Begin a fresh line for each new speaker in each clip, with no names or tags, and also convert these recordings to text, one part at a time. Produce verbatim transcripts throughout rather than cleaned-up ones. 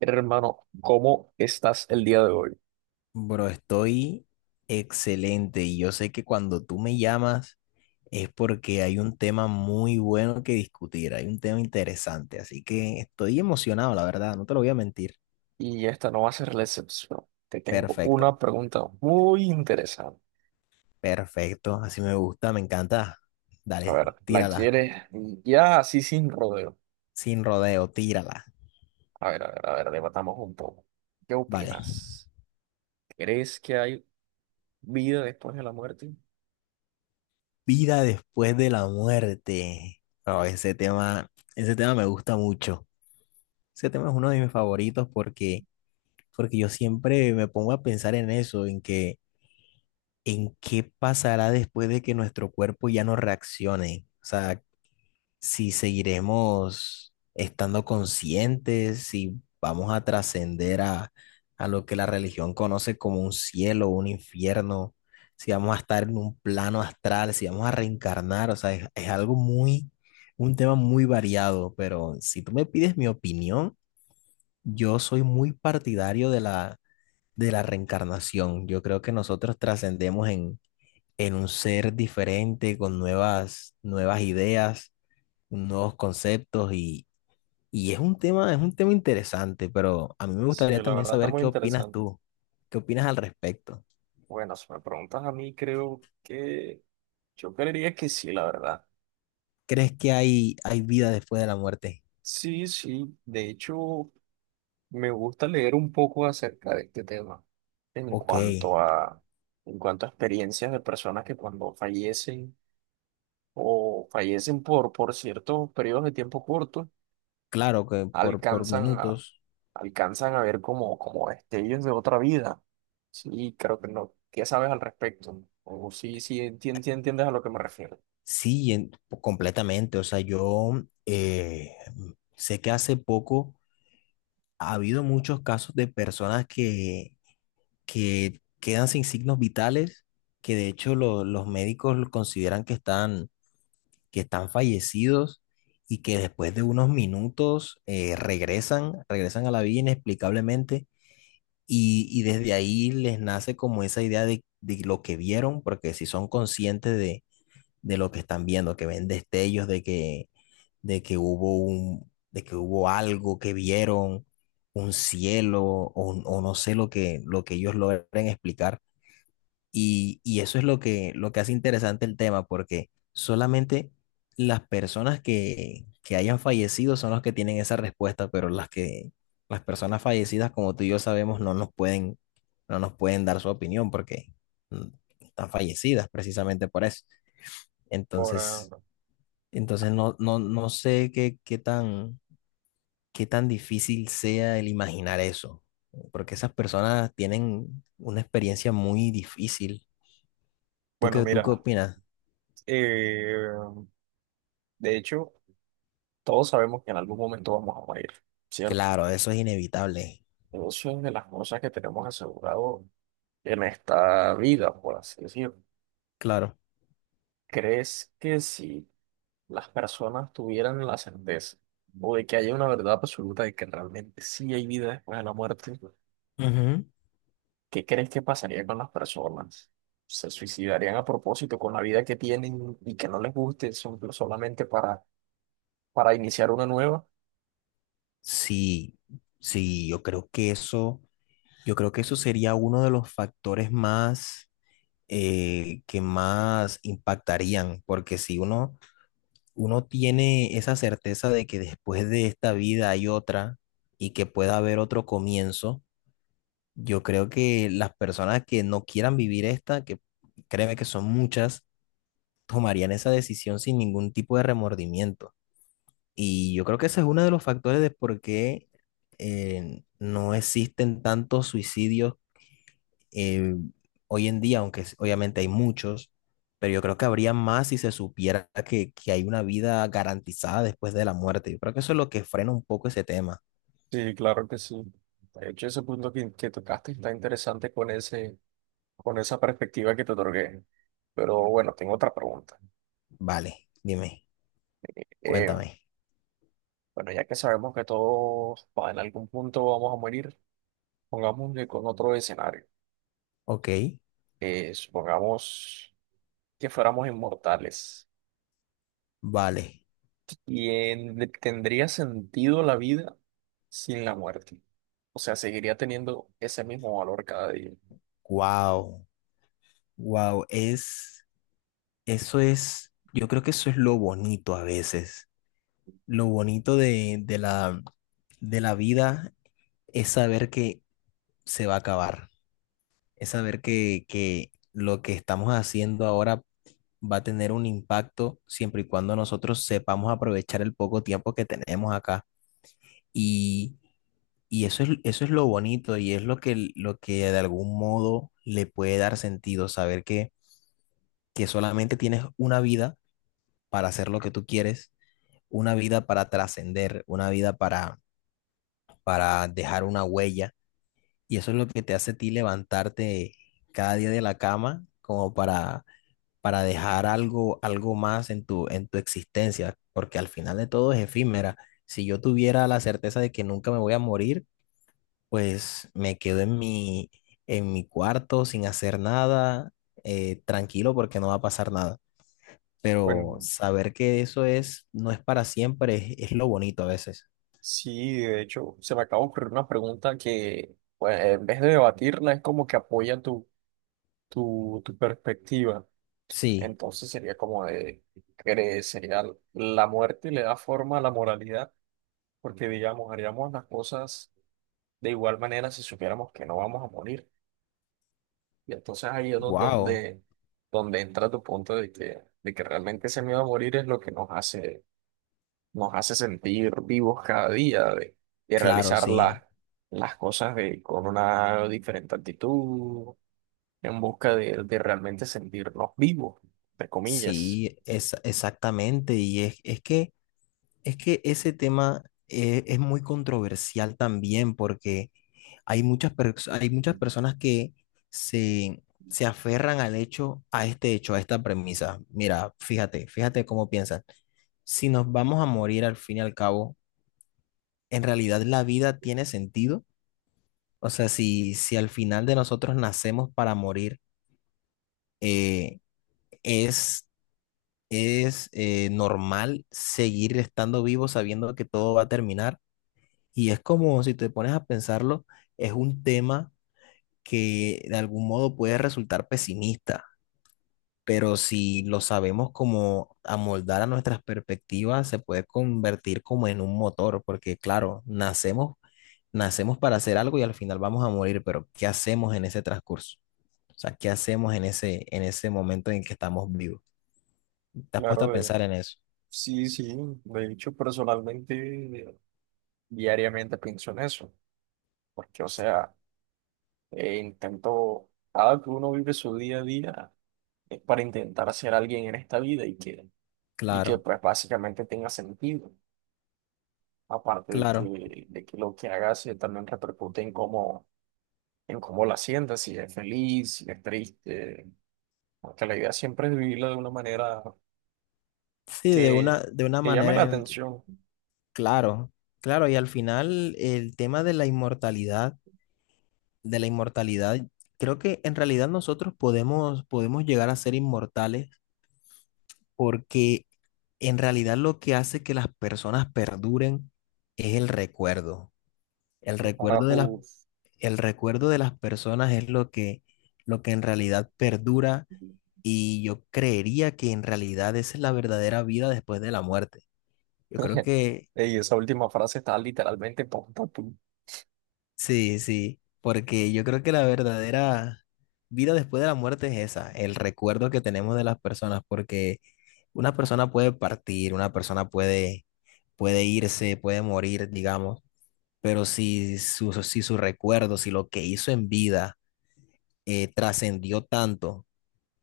Hermano, ¿cómo estás el día de hoy?
Bro, estoy excelente y yo sé que cuando tú me llamas es porque hay un tema muy bueno que discutir, hay un tema interesante, así que estoy emocionado, la verdad, no te lo voy a mentir.
Y esta no va a ser la excepción. Te tengo una
Perfecto,
pregunta muy interesante.
perfecto, así me gusta, me encanta.
A ver,
Dale,
¿la
tírala,
quieres ya así sin rodeo?
sin rodeo, tírala.
A ver, a ver, a ver, debatamos un poco. ¿Qué
Vale,
opinas? ¿Crees que hay vida después de la muerte?
vida después de la muerte. Bro, ese tema, ese tema me gusta mucho. Ese tema es uno de mis favoritos porque, porque yo siempre me pongo a pensar en eso, en que ¿en qué pasará después de que nuestro cuerpo ya no reaccione? O sea, si seguiremos estando conscientes, si vamos a trascender a, a lo que la religión conoce como un cielo, un infierno, si vamos a estar en un plano astral, si vamos a reencarnar, o sea, es, es algo muy, un tema muy variado, pero si tú me pides mi opinión, yo soy muy partidario de la... de la reencarnación. Yo creo que nosotros trascendemos en, en un ser diferente, con nuevas, nuevas ideas, nuevos conceptos y, y es un tema, es un tema interesante, pero a mí me
Sí,
gustaría
la
también
verdad está
saber
muy
qué opinas
interesante.
tú, qué opinas al respecto.
Bueno, si me preguntas a mí, creo que yo creería que sí, la verdad.
¿Crees que hay, hay vida después de la muerte?
Sí, sí. De hecho, me gusta leer un poco acerca de este tema en
Ok,
cuanto a, en cuanto a experiencias de personas que cuando fallecen o fallecen por, por ciertos periodos de tiempo cortos,
claro que por, por
alcanzan a,
minutos,
alcanzan a ver como, como destellos de otra vida. Sí, creo que no. ¿Qué sabes al respecto? O sí, sí, entien- sí entiendes a lo que me refiero.
sí, en- completamente. O sea, yo eh, sé que hace poco ha habido muchos casos de personas que que quedan sin signos vitales, que de hecho lo- los médicos lo consideran que están, que están fallecidos y que después de unos minutos eh, regresan, regresan a la vida inexplicablemente y, y desde ahí les nace como esa idea de, de lo que vieron, porque si son conscientes de, de lo que están viendo, que ven destellos de que, de que hubo un, de que hubo algo que vieron. Un cielo o, o no sé lo que, lo que ellos logren explicar, y, y eso es lo que, lo que hace interesante el tema, porque solamente las personas que, que hayan fallecido son los que tienen esa respuesta, pero las que, las personas fallecidas, como tú y yo sabemos, no nos pueden, no nos pueden dar su opinión porque mm, están fallecidas precisamente por eso.
Ahora,
Entonces, entonces no, no, no sé qué, qué tan, qué tan difícil sea el imaginar eso, porque esas personas tienen una experiencia muy difícil. ¿Tú
bueno,
qué, tú qué
mira,
opinas?
eh, de hecho, todos sabemos que en algún momento vamos a morir, ¿cierto?
Claro, eso es inevitable.
Eso es de las cosas que tenemos asegurado en esta vida, por así decirlo.
Claro.
¿Crees que si las personas tuvieran la certeza o de que haya una verdad absoluta de que realmente sí hay vida después de la muerte,
Ujú.
qué crees que pasaría con las personas? ¿Se suicidarían a propósito con la vida que tienen y que no les guste son- solamente para, para iniciar una nueva?
Sí, sí, yo creo que eso, yo creo que eso sería uno de los factores más eh, que más impactarían, porque si uno, uno tiene esa certeza de que después de esta vida hay otra y que pueda haber otro comienzo, yo creo que las personas que no quieran vivir esta, que créeme que son muchas, tomarían esa decisión sin ningún tipo de remordimiento. Y yo creo que ese es uno de los factores de por qué eh, no existen tantos suicidios eh, hoy en día, aunque s- obviamente hay muchos, pero yo creo que habría más si se supiera que, que hay una vida garantizada después de la muerte. Yo creo que eso es lo que frena un poco ese tema.
Sí, claro que sí. De hecho, ese punto que, que tocaste está interesante con ese con esa perspectiva que te otorgué. Pero bueno, tengo otra pregunta.
Vale, dime,
Eh,
cuéntame.
bueno, ya que sabemos que todos va, en algún punto vamos a morir, pongámosle con otro escenario.
Ok,
Eh, supongamos que fuéramos inmortales.
vale.
¿Y en- tendría sentido la vida sin la muerte? O sea, seguiría teniendo ese mismo valor cada día.
Wow, wow, es, eso es, yo creo que eso es lo bonito a veces, lo bonito de, de la, de la vida es saber que se va a acabar, es saber que, que lo que estamos haciendo ahora va a tener un impacto siempre y cuando nosotros sepamos aprovechar el poco tiempo que tenemos acá. Y, y eso es, eso es lo bonito y es lo que, lo que de algún modo le puede dar sentido, saber que, que solamente tienes una vida para hacer lo que tú quieres, una vida para trascender, una vida para, para dejar una huella. Y eso es lo que te hace a ti levantarte cada día de la cama como para, para dejar algo, algo más en tu, en tu existencia, porque al final de todo es efímera. Si yo tuviera la certeza de que nunca me voy a morir, pues me quedo en mi, en mi cuarto sin hacer nada, eh, tranquilo porque no va a pasar nada.
Bueno,
Pero saber que eso es, no es para siempre, es, es lo bonito a veces.
sí, de hecho, se me acaba de ocurrir una pregunta que, pues, en vez de debatirla, es como que apoya tu, tu, tu perspectiva.
Sí,
Entonces sería como de, cre- sería la muerte y le da forma a la moralidad, porque digamos, haríamos las cosas de igual manera si supiéramos que no vamos a morir. Y entonces ahí es don-
wow,
donde, donde entra tu punto de que, de que realmente ese miedo a morir es lo que nos hace, nos hace sentir vivos cada día, de, de
claro,
realizar las
sí.
las cosas de, con una diferente actitud, en busca de, de realmente sentirnos vivos, entre comillas.
Sí, es, exactamente. Y es, es que, es que ese tema eh, es muy controversial también porque hay muchas, pers- hay muchas personas que se, se aferran al hecho, a este hecho, a esta premisa. Mira, fíjate, fíjate cómo piensan. Si nos vamos a morir al fin y al cabo, ¿en realidad la vida tiene sentido? O sea, si, si al final de nosotros nacemos para morir, eh, es eh, normal seguir estando vivo sabiendo que todo va a terminar. Y es como, si te pones a pensarlo, es un tema que de algún modo puede resultar pesimista, pero si lo sabemos como amoldar a nuestras perspectivas, se puede convertir como en un motor, porque claro, nacemos, nacemos para hacer algo y al final vamos a morir, pero ¿qué hacemos en ese transcurso? O sea, ¿qué hacemos en ese, en ese momento en que estamos vivos? ¿Te has puesto a
Claro,
pensar en eso?
sí, sí, de hecho personalmente diariamente pienso en eso, porque o sea, eh, intento, cada que uno vive su día a día es para intentar ser alguien en esta vida y que, y que
Claro,
pues básicamente tenga sentido, aparte de
claro.
que, de que lo que hagas se también repercute en cómo, en cómo la sientas, si es feliz, si es triste, porque la idea siempre es vivirla de una manera
Sí, de una,
que,
de una
que llame la
manera en el que,
atención.
claro, claro, y al final el tema de la inmortalidad, de la inmortalidad, creo que en realidad nosotros podemos, podemos llegar a ser inmortales porque en realidad lo que hace que las personas perduren es el recuerdo. El
Ah,
recuerdo de las,
uf.
el recuerdo de las personas es lo que, lo que en realidad perdura y yo creería que en realidad esa es la verdadera vida después de la muerte. Yo creo que
Y esa última frase está literalmente pum, pum, pum.
sí, sí, porque yo creo que la verdadera vida después de la muerte es esa, el recuerdo que tenemos de las personas, porque una persona puede partir, una persona puede, puede irse, puede morir, digamos, pero si su, si su recuerdo, si lo que hizo en vida eh, trascendió tanto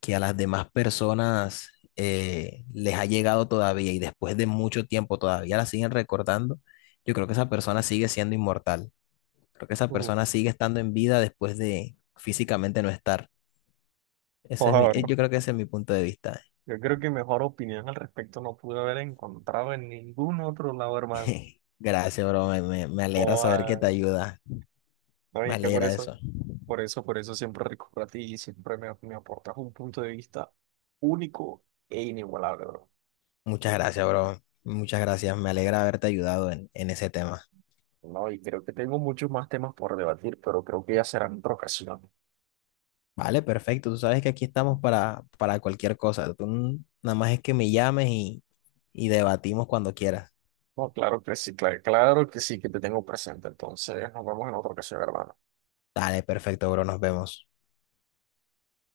que a las demás personas eh, les ha llegado todavía y después de mucho tiempo todavía la siguen recordando, yo creo que esa persona sigue siendo inmortal. Creo que esa persona
Uf,
sigue estando en vida después de físicamente no estar. Ese es mi,
joder,
eh,
bro.
yo creo que ese es mi punto de vista.
Yo creo que mejor opinión al respecto no pude haber encontrado en ningún otro lado, hermano.
Gracias, bro. Me, me- me alegra saber que te
Joda.
ayuda.
No,
Me
y que por
alegra
eso,
eso.
por eso, por eso siempre recurro a ti y siempre me, me aportas un punto de vista único e inigualable, bro.
Muchas gracias, bro. Muchas gracias. Me alegra haberte ayudado en, en ese tema.
No, y creo que tengo muchos más temas por debatir, pero creo que ya será en otra ocasión.
Vale, perfecto. Tú sabes que aquí estamos para, para cualquier cosa. Tú n- nada más es que me llames y, y debatimos cuando quieras.
No, claro que sí, claro, claro que sí, que te tengo presente. Entonces, nos vemos en otra ocasión, hermano.
Dale, perfecto, bro. Nos vemos.